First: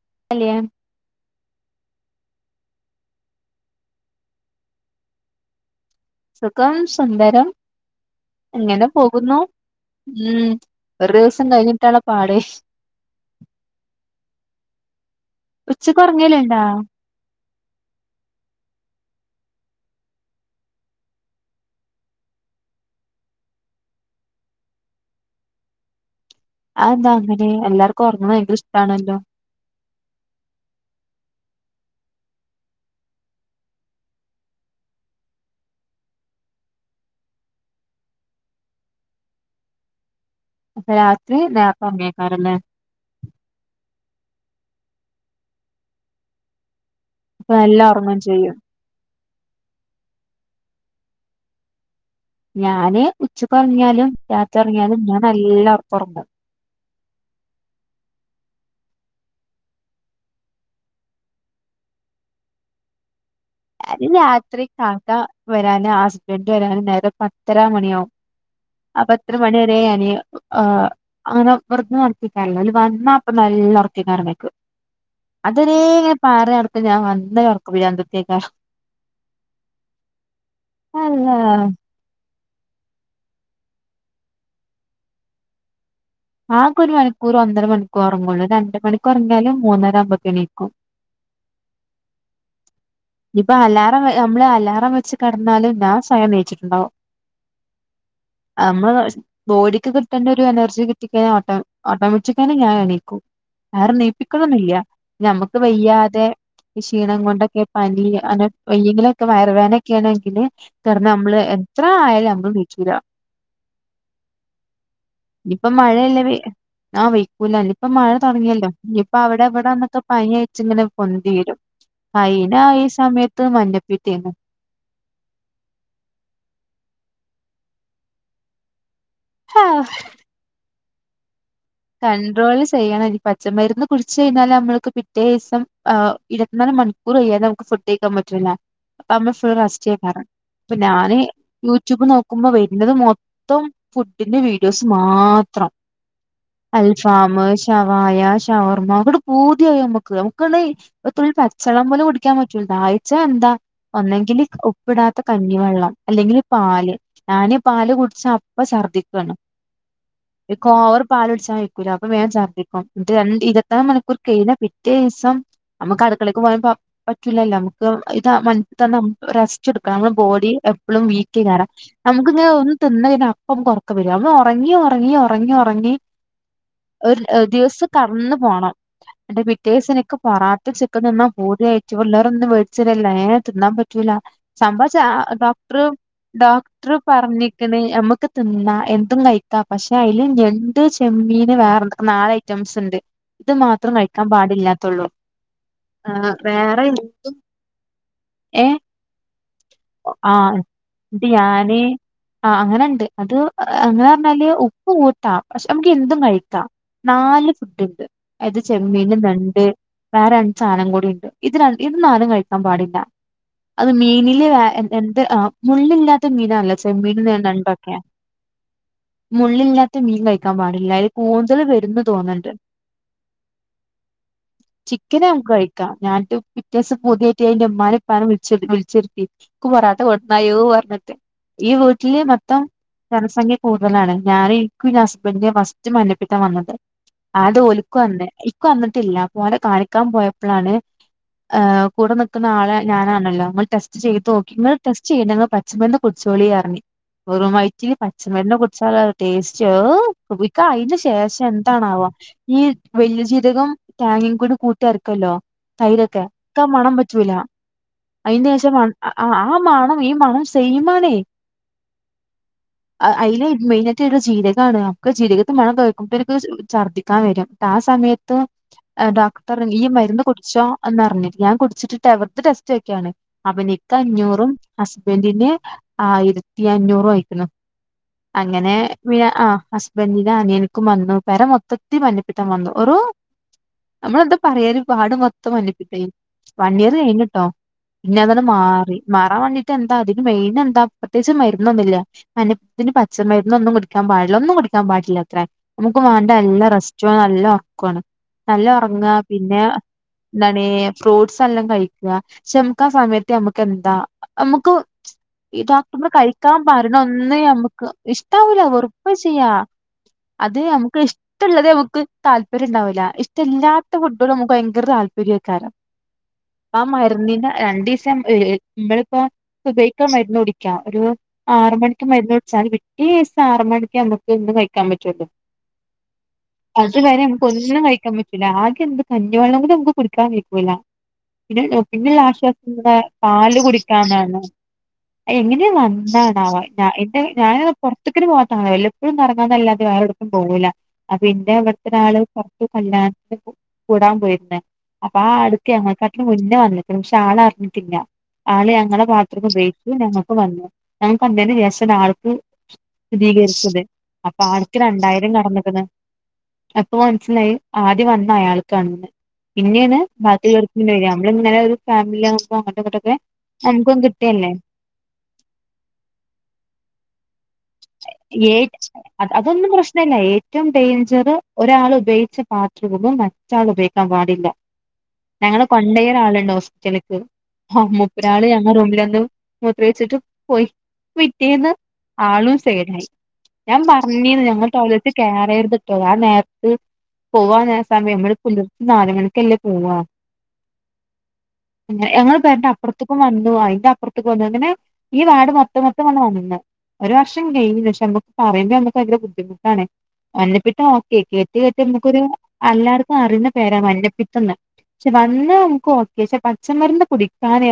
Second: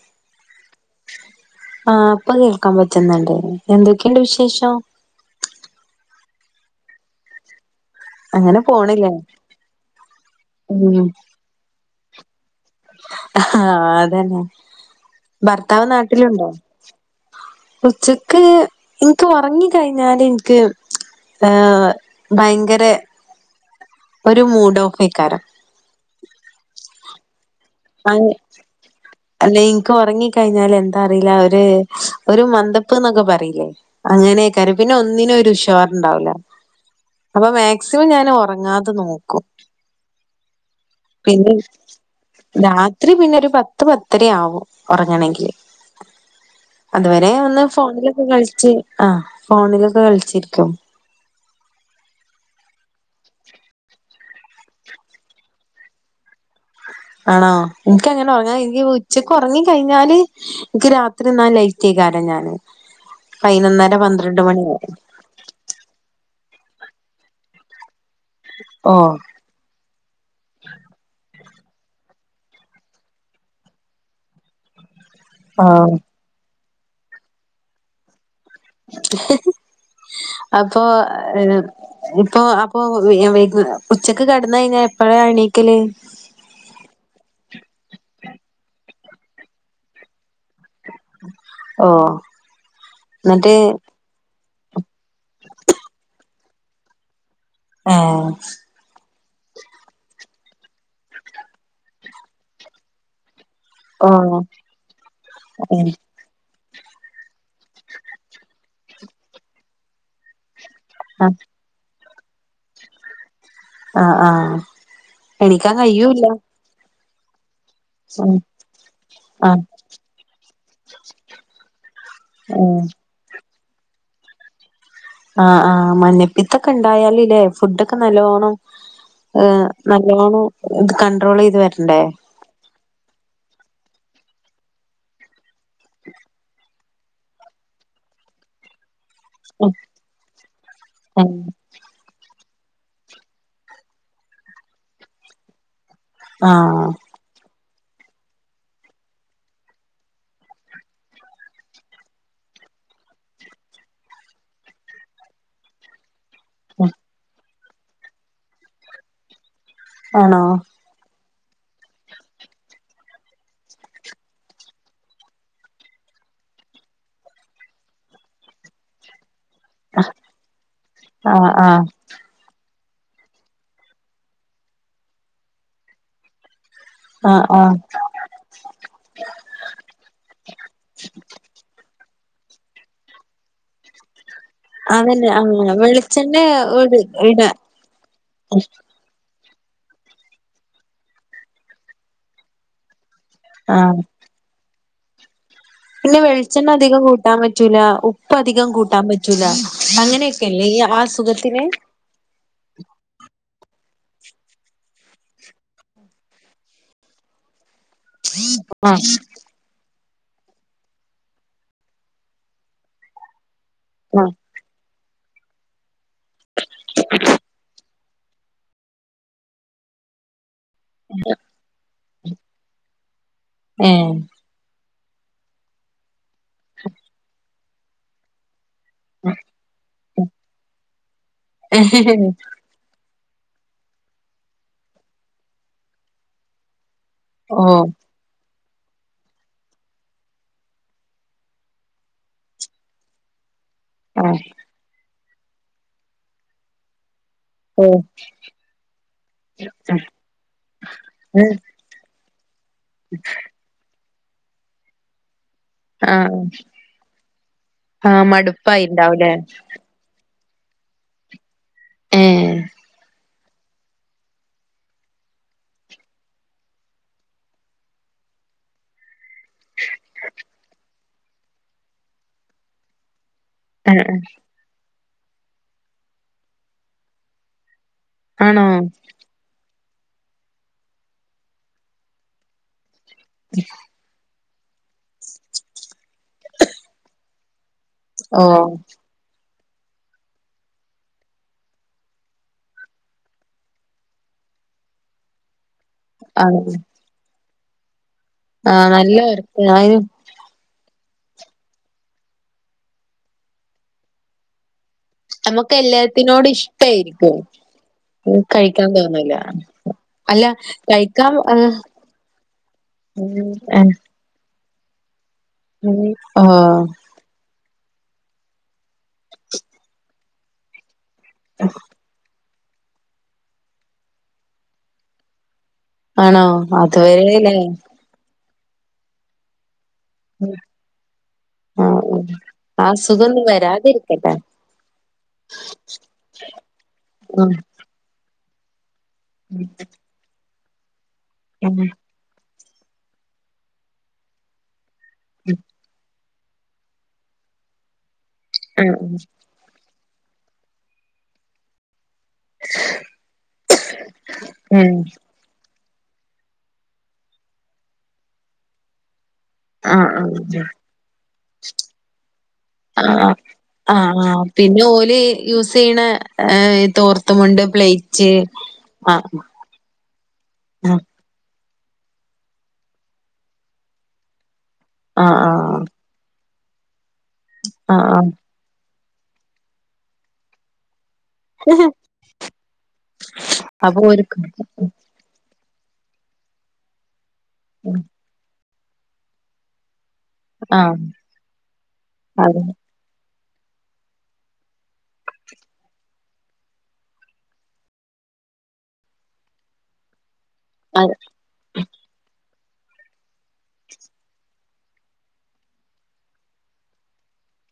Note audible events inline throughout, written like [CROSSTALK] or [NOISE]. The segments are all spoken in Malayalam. [UNINTELLIGIBLE] ആ ഇപ്പൊ കേൾക്കാൻ പറ്റ്ന്നെണ്ട് എന്തൊക്കെയുണ്ട് വിശേഷം? സുഖം സുന്ദരം അങ്ങനെ ഇങ്ങനെ പോണില്ലേ? പോകുന്നു ഇം ഉം ഒരു ദിവസം കഴിഞ്ഞ് കാലപ്പാട് ആഹ് അതന്നെ ഭർത്താവ് ഉച്ചക്ക് നാട്ടിലുണ്ടോ? ഉറങ്ങലുണ്ടാ ഉച്ചക്ക് ഇൻക്ക് ഉറങ്ങി കഴിഞ്ഞാല് ഇൻക്ക് ഏഹ് ഭയങ്കര ഒരു മൂഡോഫെയ്ക്കാര് അന്താങ്ങനെ? എല്ലാർക്കും ഉറങ്ങണ ഭയങ്കര ഇഷ്ടാണല്ലോ അല്ല ഇനിക്ക് ഉറങ്ങിക്കഴിഞ്ഞാല് എന്താ അറിയില്ല ഒരു ഒരു മന്ദപ്പ് എന്നൊക്കെ പറയിലേ അങ്ങനെക്കാരം പിന്നെ ഒന്നിനും ഒരു ഉഷാറുണ്ടാവൂല അപ്പൊ മാക്സിമം ഞാൻ ഉറങ്ങാതെ നോക്കും അപ്പൊ രാത്രി പിന്നെ നേരത്തെ ഉറങ്ങിയേക്കാരല്ലേ രാത്രി പിന്നെ ഒരു പത്ത് പത്ത് പത്തരയാവും ഉറങ്ങണെങ്കില് അതുവരെ അപ്പൊ ഒന്ന് നല്ല ഉറങ്ങും ഫോണിലൊക്കെ ചെയ്യും കളിച്ച് ആ ഫോണിലൊക്കെ കളിച്ചിരിക്കും ഞാന് ഉച്ചക്കൊറങ്ങിയാലും രാത്രി ഒറങ്ങിയാലും ഞാൻ നല്ല ഒറക്കൊറങ്ങും ആണോ എനക്ക് അങ്ങനെ ഉറങ്ങാ ഉച്ചക്ക് ഉറങ്ങി കഴിഞ്ഞാല് എനിക്ക് രാത്രിന്നാ ലൈറ്റ് ആയിക്കാരം ഞാന് പതിനൊന്നര ഞാന് പന്ത്രണ്ട് മണി രാത്രി വരെ കാക്ക വരാന് ഹസ്ബൻഡ് വേരാൻ നേരം പത്തര മണിയാവും അപ്പൊ ഓഹ് അത്ര മണി വരേ ഞാന് ആ അങ്ങനെ പുറത്തുന്ന് ഉറക്കിക്കാറില്ല ഓല് വന്നാ പ്പൊ നല്ല ഉറക്കെയ്ക്കാരം മേക്കു അത് ആഹ് വരെങ്ങനെ പാറി നടക്കും ഞാൻ വന്ന ഉറക്കഭ്രാന്തത്തിആയ്ക്കാ അപ്പൊ അള്ളാ ഏ പ്പൊ അപ്പൊ ഉച്ചക്ക് കെടന്ന് കഴിഞ്ഞാ എപ്പഴാ എണീക്കല്? ആക്കെ ഒരു മണിക്കൂറ് ഒന്നര മണിക്കൂറ് ഉറങ്ങുള്ളൂ രണ്ട്‌ മണിക്ക് ഒറങ്ങിയാലും മൂന്നര ആവുമ്പക്ക് എണീക്കും ഓ ഇപ്പ അലാറം വേ നമ്മള് അലാറം വെച്ച് കടന്നാലും ഞാൻ സ്വയം നീച്ചിട്ടുണ്ടാവും ആഹ് ബോഡിക്ക് കിട്ടേണ്ട ഒരു എനർജി കിട്ടിക്കഴിഞ്ഞ ഓട്ടോ ഓട്ടോമറ്റിക്കെന്നെ ഞാൻ എണീക്കും ആരും ഓഹ് നീപ്പിക്കലൊന്നുല്ല നമ്മക്ക് വെയ്യാതെ ഈ ക്ഷീണം കൊണ്ടൊക്കെ പനി അങ്ങനെ വയ്യങ്കിലൊക്കെ വയർവേദന ഒക്കെ ആണെങ്കിൽ കെടന്ന ആഹ് നമ്മള് എത്ര ആ നമ്മൾ നീച്ചൂല ആഹ് ആഹ് എണീക്കാൻ കയ്യൂല്ല ആ വയ്ക്കൂലന് ഇപ്പൊ മഴ തുടങ്ങിയല്ലോ നിപ്പ അവിടെ ആഹ് എവിടെന്നൊക്കെ പനി ആയിട്ട് ങ്ങനെ പൊന്തി വരും പൈ ഞാ ഈ സമയ ത്ത് മഞ്ഞപിത്തെയ്ന്നു ആഹ് ആഹ് മഞ്ഞപ്പിത്തൊക്കെ ഇണ്ടായാലില്ലേ ഫുഡൊക്കെ നല്ലോണം ഏഹ് നല്ലോണം ഇത് കണ്ടട്രോൾ ചെയ്ത് വെ കണ്ട്രോള് ചെയ്യണം ഇനി പ ച്ച മരുന്ന് കുടിച്ച് കഴിഞ്ഞാല് നമ്മൾക്ക് പിറ്റേ ദിവസം ആഹ് ഇരുപത്തിനാല് മണിക്കൂർകഴിയാതെ നമുക്ക് ഫുഡ് കഴിക്കാൻ പറ്റൂല്ല. നമ്മൾ ഫുള്ള് റസ്റ്റ് [UNINTELLIGIBLE] അപ്പൊ ഞാനേ യൂട്യൂബ് നോ ക്കുമ്പോ വരുന്നത് മൊത്തം ഫുഡിന്റെ വീഡിയോസ് മാത്രം. ആഹ് അൽ ഫാമ് ശവായ, ഷവർമ്മ, ഇങ്ങട്ട് പൂതിയായി നമ്മക്ക് നമുക്ക്ണ്ട് തുള്ളി പച്ചവെള്ളം പോലും കുടിക്കാൻ പറ്റൂല ദായ്ച്ചാ എന്താ ഒന്നെങ്കില് ഉപ്പിടാത്ത കഞ്ഞിവെള്ളം അല്ലെങ്കില് പാല് ഞാന് പാല് കുടിച്ചാ അപ്പ ഛർദിക്കാണ് ആണോ [UNINTELLIGIBLE] ച്ചാൻ അയ്ക്കൂല അപ്പ വേം ഛർദ്ദിക്കും രണ്ട് ഇരുപത്നാല് മണിക്കൂർ കഴിഞ്ഞ പിറ്റേ ദിവസം നമക്ക് അടുക്കളേക്ക് പോകാൻ പറ്റൂല്ലല്ലോ നമുക്ക് ഇത് മൺത്താ നമ് ച്ച് ട്ക്കണം നമ്മുടെ ബോഡി എപ്പളും വീക്ക് ആഹ് എക്കാരം ആഹ് നമുക്ക് ഇങ്ങനെ [UNINTELLIGIBLE] ത്ന്ന് കയിഞ്ഞാ അപ്പം നമ്മക്ക് ഒർക്കം വരും നമ്മള് ഒറങ്ങി ഒറങ്ങി ഒറങ്ങി ഒറങ്ങി ഒരു ആഹ് ആഹ് ദിവസം കടന്നു പോണം ന്നട്ട് പിറ്റേസം ഇൻക്ക് പൊറാട്ട ചിക്കൻ തിന്നാൻ പൂതിയായിട്ട് വേട്ചെരല്ല ഏ തിന്നാൻ പറ്റ് പറ്റൂല സംഭവം ച്ച അതന്നെ ആഹ് ഡോക്ടറ് വെളിച്ചെണ്ണ ഡോക്ടറ് ഒരു ഇട പറഞ്ക്ണ് നമ്മക്ക് തിന്നാ എന്തും കയ് പക്ഷെ അയില് ഞണ്ട് ചെമ്മീന്, വേറെ നാല് ഐറ്റംസ് ഇണ്ട് ഇത് മാത്രം ആഹ് കഴിക്കാൻ പാടില്ല നുള്ളു പിന്നെ വെളിച്ചെണ്ണ അധികം കൂട്ടാൻ പറ്റൂല, ഉപ്പ് അധികം ഏഹ് കൂട്ടാൻ പറ്റൂല, ആഹ് അങ്ങനെക്കെല്ലേ ഈ ആ ന്നിട്ട് അസുഖത്തിന് ഞാന് ആഹ് അങ്ങനെണ്ട് അത് അങ്ങനെ അർഞ്ഞാല് ഉപ്പ് കൂട്ടാ നമുക്ക് എന്തും കഴിക്കാം നാല് ഫുഡ് അത് ആഹ് ചെമ്മീന് നണ്ട് വേറെ ണ്ട് സാനം കൂടി ഉണ്ട് ഇത് ര നാലും കയിക്കാൻ പാടില്ല അത് ആഹ് മീനില് എന്ത് ആ മുള്ളില്ലാ ത്ത മീനാല്ലെ ചെമ്മീൻ ഞണ്ട് ഒക്കെ മുള്ളില്ലാത്ത മീൻ ക ൻ പാടില്ല കൂന്തൽ വരൂന്ന് തോന്നണ്ട്. ഏഹ് ചിക്കന് മ്മക്ക് കഴിക്കാം [UNINTELLIGIBLE] വിത്യാസം [UNINTELLIGIBLE] ന്റെഉമ്മാനെയും ഉപ്പാനെയും വിളി [UNINTELLIGIBLE] ഈ വീട്ടില് മൊത്തം. ജനസംഖ്യ കൂടുതലാണ് ഞാൻ എക്കും [UNINTELLIGIBLE] പിന്നെ മസ്റ്റ് മഞ്ഞപ്പിത്തം വന്നത്. [UNINTELLIGIBLE] ഓഹ് വന്നിട്ടില്ല [UNINTELLIGIBLE] കാണിക്കാൻ പോയപ്പളാണ്, ആ കൂടെ നിൽക്കുന്ന ആളെ ഞാനാണല്ലോ [UNINTELLIGIBLE] ടെസ്റ്റ് ചെയ്ത് നോക്കി ഇങ്ങള് ടെസ് [UNINTELLIGIBLE] പച്ചമരുന് കുടിച്ചോളി വെറും വയറ്റി ഓഹ് പച്ചമരുന്ന് കുടിച്ചാലോ ടേസ്റ്റ് [UNINTELLIGIBLE] [UNINTELLIGIBLE] അയിന് ശേഷം എന്താണവോ ഈ വല്യജീരകം. തേങ്ങയും കൂടി അരക്കല്ലോ. തൈരൊക്കെ, ആഹ് ഇക്ക് ആ മണം പറ്റൂല. ആഹ് അതിന് ശേഷം മടുപ്പായിണ്ടാവുലേ ആ മണം ഈ മണം. തേയ്മാനെ. ഏഹ് അ അയില് മെയിനായിട്ട് ജീരകണോ [UNINTELLIGIBLE] [UNINTELLIGIBLE] ജീരകത്തിന്റെ മണം കേക്കുമ്പോ നിക്ക് ഛർദ്ദിക്കാൻ വരും. ടാ സമയത്ത് ഡോക്ടർ ഈ മരുന്ന് കുടിച്ചോ എന്നറിഞ്ഞ് ഞാൻ കുടിച്ചിട്ട് [UNINTELLIGIBLE] ടെസ്റ്റ് വക്കെയാണ്. അവിനിക്ക് ആഹ് അഞ്ഞൂറും ഹസ് [UNINTELLIGIBLE] ആയിരത്തി അഞ്ഞൂറും ആയിക്കണം. ആണോ അങ്ങനെ വി ആ ഹസ് [UNINTELLIGIBLE] അനിയനക്കു വന്നു. പെര മൊത്തത്തി മഞ്ഞപ്പിത്തം വന്നു ഒരു നന്മടെതോ [UNINTELLIGIBLE] പറയാനേ പാടു മൊത്തം മഞ്ഞപ്പിത്തം ആയി. വൺ ഇയർ കഴിഞ്ഞിട്ടോ. പിന്നെ അതങ്ങ് ഓഹ് മാറി മാറാൻ വന്നി എന്താ അതിന് മെയിൻ എന്താ പ്രത്യേകിച്ച് മരുന്നൊന്നുമില്ല. മഞ്ഞപ്പിത്തത്തിന് പച്ച മരുന്ന് ഒന്നും കുടിക്കാൻ പാടില്ല. ഒന്നും കുടിക്ക [UNINTELLIGIBLE] നമുക്ക് വേണ്ട ആഹ് നല്ല റെസ്റ്റും നല്ല ഒറക്ക- പോണം നല്ല ആഹ് ഉറങ്ങാ നല്ല പിന്നെ ഒറക്ക എന്താണി. ഫ്രൂട്ട്സ് എല്ലാം കഴിക്കുക. പക്ഷെ നമുക്ക് ആ സമയത്ത് നമുക്ക് എന്താ നമുക്ക് ഈ നമുക്ക് ഡോക്ടന്മാർ എല്ലാത്തിനോടും കഴിക്കാൻ പറണ ഇഷ്ടായിരിക്കും. ഒന്ന് നമ്മക്ക് ഇഷ്ടാവില്ല, കഴിക്കാൻ വെറുപ്പാ തോന്നൂല. ചെയ്യാ. അല്ല അത് ഞമക്ക് കഴിക്കാൻ ഇഷ്ടള്ളത് ഏഹ് മക്ക് താല്പര്യിണ്ടാവില്ല ഉം ഏഹ് ഇഷ്ടില്ലാത്ത ഫുഡ്മുക്ക് ഭയ [UNINTELLIGIBLE] ര്യക്കാരം. ഉം ആ ആഹ് മര്ന്നിനെ രണ്ടിസ ശം ഈ നമ്മളിപ്പൊ സുബയ്ക്കാ മരുന്നുടിക്കാ ഒരു ആറ്മൺക്ക് മര്ന്നുട് ചാല് പിറ്റേസ്ത്ത ആറ്മണിക്കാമ്പൊ എന്തും കഴിക്കാൻ പറ്റല്ലോ ആണോ അത് വരേ ല്ലെ. ലാകെന്ത് കഞ്ഞിവെള്ളങ്കൂടെമ്മക്ക് കുടിക്കാൻ വെയ്ക്കൂല. പിന്നെ ആഹ് ഉം ആ പിന്നൊള്ളാശ്വാസന്താ അസുഖൊന്നും പാല് വരാതിരിക്കട്ടെ കുടിക്കാന്നാണ്. എങ്ങനെ വന്ന ന്നാവ എന്റെ ഉം ഞാന് പൊർത്ത്ക്കെ ന്നെ പോവാ ആയല്ലൊ പ്പഴും ഒറങ്ങാന്നല്ലാതെ വേറെടുക്കും പോവൂല്ല. അ ഉം പിന്നെവിട്ത്തൊരാള് കല്യാണത്ത് കൂടാൻ പോയിര്ന്ന് അപ്പ ആഹ് അടുക്കെ [UNINTELLIGIBLE] മുന്നെ വറ്ണ്ക്ക്ണ് പക്ഷാളാറ്ഞ്ഞിട്ടില്ല ആള് ആഹ് ഞങ്ങളെ പാത്രൊക്കെ ഉപയി- ഞങ്ങക്ക് വന്നു. ഞക്ക് [UNINTELLIGIBLE] ആൾ ഉം സ്ഥിതീകര്ച്ചത്. അപ്പൊ ആട്ക്ക് ഉം രണ്ടായിരം കടന്ന്- അപ്പൊ മനസ്സിലായി ആദ്യം വന്ന അയാൾക്കാണെന്ന് പിന്നെയാണ് അഹ് ആഹ് ബാക്കിയുള്ളവർക്ക് പിന്നെ വരിക നമ്മളിങ്ങനെ ഒരു ഫാമിലി ആകുമ്പോ അങ്ങോട്ടും ഇങ്ങോട്ടൊക്കെ ആഹ് നമുക്കും ആഹ് കിട്ടിയല്ലേ പിന്നെ ഓല് യൂസ് ചെയ്യ്ണ തോർ- ഏറ്റ് അതൊന്നും പ്രശ്നില്ല ഏറ്റോം ആഹ് ഡേഞ്ചറ് ഒരാൾ ഉപേയിച്ച പാത്രവും മറ്റാള് ഉപയോഗിക്കാൻ പാടില്ല ആഹ് ഞങ്ങള് കൊണ്ടേയ ഒരാള്ണ്ടോസ് ചെനക്ക് ആഹ് മുപ്പരാള് ഞങ്ങറൂമില- ഉം മൂത്രഴിച്ചിട്ട് പോയി വിറ്റേന്ന് ആഹ് ആളുംസെയ്ഡായ് ഞാൻ അപ്പൊ ഓര്ക്ക് പറഞ്ഞെനു ഞങ്ങടെ ടൊയ്ലറ്റ് കേറ- വരെരുത്ട്ടോ ആ നേര്ത്ത് പോവാനാസമയം ഇവട് [UNINTELLIGIBLE] നാല്മണിക്കല്ലെ പൂവാ ആഹ് ഞ ഞങ്ങളെ അതെ പെരന്റെ അപ്രത്ത്ക്കും വ ഓഹ് അയിന്റെ അപ്പറത്തു വന്നു എങ്ങനെ ഈ വാർഡ് മൊത്തം മൊത്ത വന്ന് [UNINTELLIGIBLE] ഒരു വർഷം കയിഞ് പക്ഷെ നമ്മുക്ക് പറയുമ്പോ നമുക്ക് ഭയങ്കര ബുദ്ധിമുട്ടാണ് മഞ്ഞപിത്തം അത് ഓക്കെ കേട്ട് കേട്ട് നമുക്കൊരു എല്ലാർക്കും അറിയുന്ന പേരാ മഞ്ഞപ്പിത്തന്ന് പക്ഷെ വന്നാ നമുക്ക് ഓക്കെ പക്ഷെ പച്ചമരുന്ന് കുടിക്കാന്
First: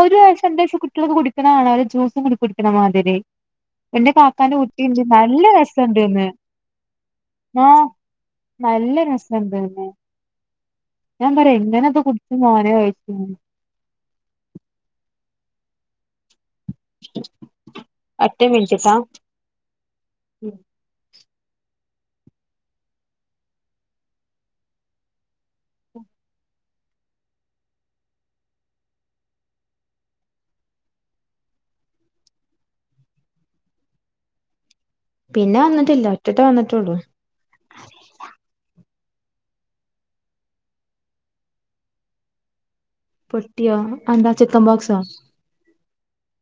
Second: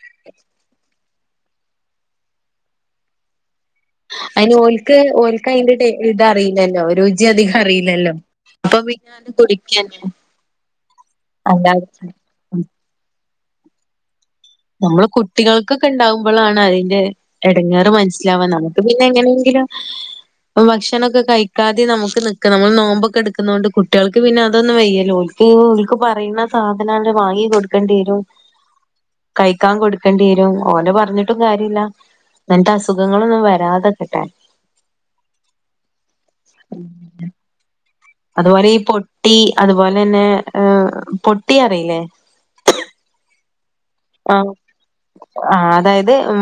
ഒരുവയ്സ് രണ്ട് വയസ് കുട്ടികള്ക്കെ കുടിക്കണ കാണ ജ്യൂസും കുടി കുടി എടമാതിരി അതിന് ഓൽക്ക് ഓൽക്കയിന്റെ ടെ ഇത് രസണ്ട്ന്ന് അറിയില്ലല്ലോ രുചി അധികം ആഹ് അറിയില്ലല്ലോ അപ്പൊ നല്ല പിന്നെ അത് രസണ്ട്ന്ന് കുടിക്കന്നെ ഞാൻ പറയാ അല്ലാതെ എങ്ങനത് കുടിക്കും മോനെ നമ്മള് കുട്ടികൾക്കൊക്കെ ഇണ്ടാകുമ്പളാണ് അയിന്റ എടങ്ങേറ് ഒറ്റ മനസിലാവണത് അത് മിനിറ്റ്ട്ടാ പിന്നെ എങ്ങനെങ്കിലും ഭക്ഷണൊക്കെ കഴി ക്കാതെ നമുക്ക് നിക്ക നമ്മള് നോമ്പൊക്കെ എടുക്കുന്നകൊണ്ട് കുട്ടികൾക്ക് പിന്ന അതൊന്നും വയ്യല്ലോ ഓൾക്ക് ഓൾക്ക് പറയുന്ന സാധനവര് വാങ്ങി കൊടുക്കേണ്ടി വരും, കയ്ക്കാൻ കൊടുക്കേണ്ടി വരും ഓനെ പറഞ്ഞിട്ടും കാര്യവില്ല ങ്ങനത്ത അസുഖങ്ങളൊന്നും വരാതെക്കട്ടെ. പിന്നെ വന്നിട്ടില്ല ഒറ്റട്ടെ വന്നിട്ടുള്ളൂ അതുപോലെ ഈ പൊട്ടി അതുപോലന്നെ പൊട്ടി അറിയില്ലേ? ട്ടിയോ അതെന്താ ചിക്കമ്പോക്സോ? അത് ഉം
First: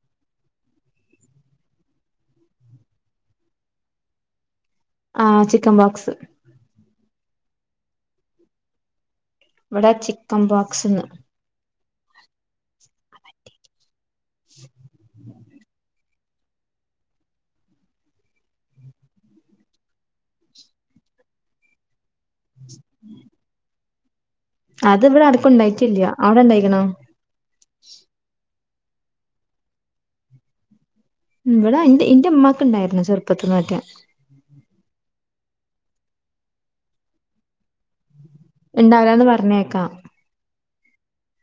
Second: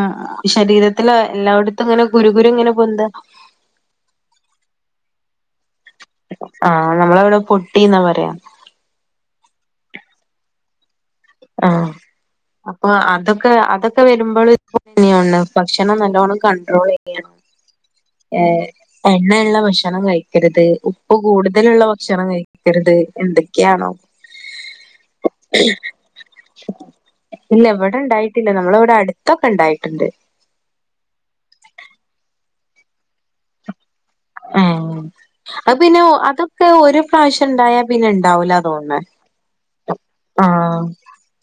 ശരീരത്തില് എല്ലാവിടത്തും ഇങ്ങനെ കുരു കുരു ഇങ്ങനെ പൊന്ത ആഹ് ചിക്കൻ പോക്സ്. ആഹ് നമ്മളിവട പൊട്ടിന്നാ പറയാ. ഇവിടെ ചിക്കൻ പോക്സ്ന്ന്. ആഹ് അപ്പൊ അതൊക്കെ അതൊക് ക്കെ വരുമ്പള് [UNINTELLIGIBLE] ഭക്ഷണം നല്ലോണം കൺട്രോൾ ചെയ്യണം എഹ് എണ്ണയുള്ള ഭക്ഷണം കഴിക്കരുത് ഉപ്പ് കൂടുതലുള്ള ഭക്ഷണം കഴി ക്കരുത് എന്തൊക്കയാണോ. അത് ഇവിടെ ആർക്കൊണ്ടായിട്ടില്യ. അവിടെണ്ടായിക്കണോ? ഇല്ല എവിടെ ഇണ്ടായിട്ടില്ല നമ്മള ഇവിടെ അടുത്തൊക്കെ ഇണ്ടായിട്ടുണ്ട്. ഇവിടാ ഇന്റെ ഇന്റെ ഉമ്മാക്ക് ഇണ്ടാരുന്നു ചെറുപ്പത്തിൽ ഒക്കെ ആഹ് അത്പിന്നെ അതൊക്കെ ഒരു പ്രാവശ്യം ഇണ്ടായാ പിന്നെണ്ട് ണ്ടാവൂലാ തോന്നണെ ഉണ്ടാവില്ലാന്ന് പറഞ്ഞേക്കാം ആഹ്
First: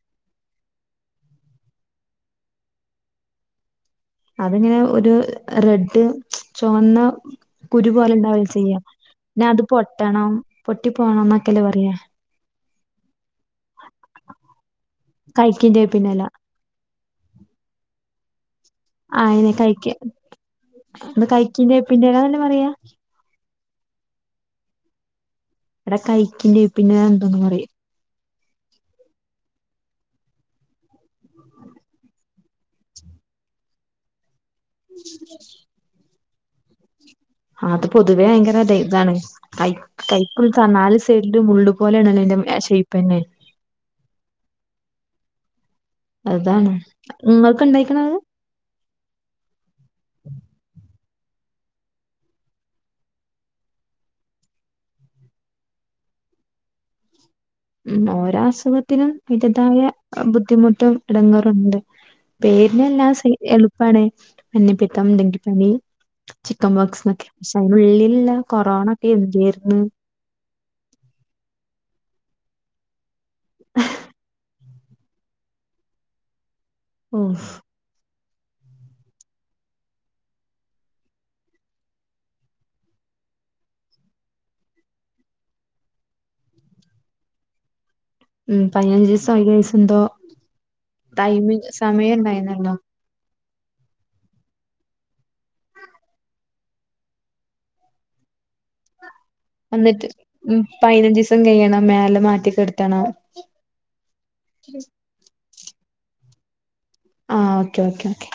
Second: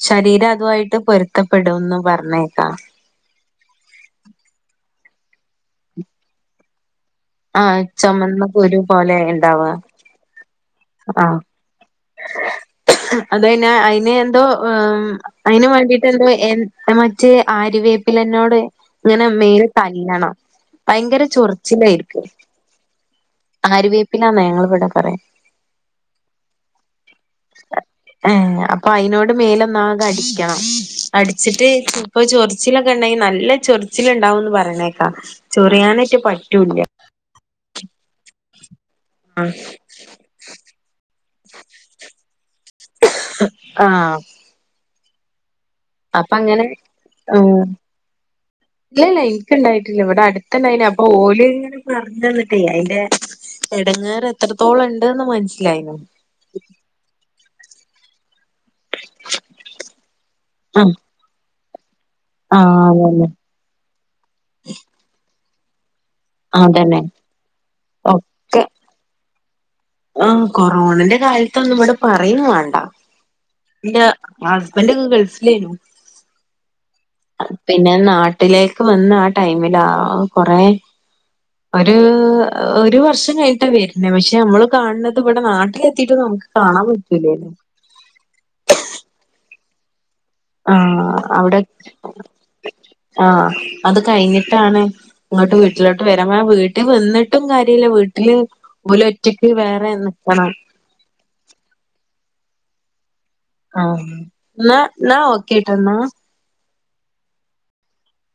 ശരീരം അതുവായിട്ട് പൊരുത്തപ്പെടുംന്ന് പറഞ്ഞേക്കാം. അതങ്ങനെ ഒരു റെഡ് ചൊവന്ന ആഹ് ചൊമന്ന കുരു പോലെ പിന്നെ ഇണ്ടാവ അത് പൊട്ടണം പൊട്ടി ആഹ് പോണംന്നൊക്കല്ലേ പറയാ അതയ്ന് ഐന് ന്തോ ഐന് കൈക്കിന്റെ വേണ്ടീട്ട് വേപ്പിന്റെല എന്തോ എ മറ്റേ ആരിവേപ്പിലനോട് ആ ഇങ്ങനെ അയിന് മേൽ കൈക്ക് തല്ലണം ഭയങ്കര കൈക്കിന്റെ ചൊറിച്ചിലായിരിക്കും വേപ്പിന്റെലന്നല്ലേ പറയാ ആര്യവേപ്പിലാന്നാ ഞങ്ങള് ഇവടെ പറയാ വടെ കൈക് പിന്നെ പിന്നെ എന്തോന്ന് പറയും ഏ അപ്പൊ അയ്നോട് മേലൊന്നാകെ അടിക്കണം അടിച്ചിട്ട് ഇപ്പൊ ചൊറിച്ചിലൊക്കെ ണ്ടെങ്കി നല്ല ചൊറിച്ചില് ഉണ്ടാവൂന്ന് പറഞ് യേണേക്ക ചൊറിയാനേറ്റെ പ റ്റൂല ആ അത് പൊതുവേ ങ്കരതേയ് അതാണ് കൈ [UNINTELLIGIBLE] മുള്ള് പോലെയണല്ലോ ഐന്റെ [UNINTELLIGIBLE] ആ അപ്പ അങ്ങനെ അതാണ് ആ നിങ്ങൾക്ക് ഉണ്ടായിക്കണത് ഇല്ലല്ല ഇൻക്ക് ണ്ടായിട്ടില്ല ഇവ്ടെ അട്ത്ത്ണ്ടായിന് അപ ഓല് ങ്ങനെ പറഞ്ഞന്ന്ട്ടയ്‌ അയ്ലെ എടങ്ങേറ് എത്രത്തോളണ്ട്ന്ന് മനസ്സിലായി മ് ഓരാസ് സുഖത്തിനും അതിന്റതായ ആ ബുദ്ധിമുട്ടും എടങ്ങേറുണ്ട് ആ പേരിനെല്ലാം അതന്നെ സെയ്‌ എളുപ്പാണ് മഞ്ഞപ്പിത്തം, ഡെങ്കി പനി ചിക്കൻ അതന്നെ ബോക്സ് ന്നൊക്കെ പക്ഷെ അയിനുള്ളിലുള്ള ഒക്കെ കൊറോണക്കെ എന്തേര് ആ കൊറോണന്റെ കാലതോന്നും പറയും വാണ്ടാ ന്റെ അസ് ബലോക്കെ ഗൾഫിലേയ്നു ഓ പിന്നെ നാ നാട്ടിലേക്ക് വന്ന് ആ ടൈമിലാ ആ കൊറെ ഒരു ഒരു വർഷം കഴിഞ്ഞിട്ടാണ് വര്ണേ പക്ഷെ നമ്മള് കാണ് ണത് ഇവിടെ നാട്ടിലെത്തിട്ടും നമ്മക്ക് കാണാൻ പറ്റൂലേയ്നു ഉം പൈനഞ്ജീസൊ ഇരുവീസൊ എന്തോ ആ ടൈമ് അവ്ടെ സമയം ഉണ്ടായിരുന്നല്ലോ ആ അത് കഴിഞ്ഞിട്ടാണ് ഇങ്ങോട്ട് വീട്ടിലോട്ട് വരാ വീട്ടിൽ നിന്നിട്ടും കാര്യല്ല വീട്ടില് ഓല് ഒറ്റക്ക് വേറെ എന്നിട്ട് നിക്കണം ഉം പൈനഞ്ജീസം കയ്യണം മേലെ മാറ്റികൊ ത്തണോ ആഹ് കേട്ടന്നോ ആഹ് ഓക്കേ ഓക്കേ ഓക്കേ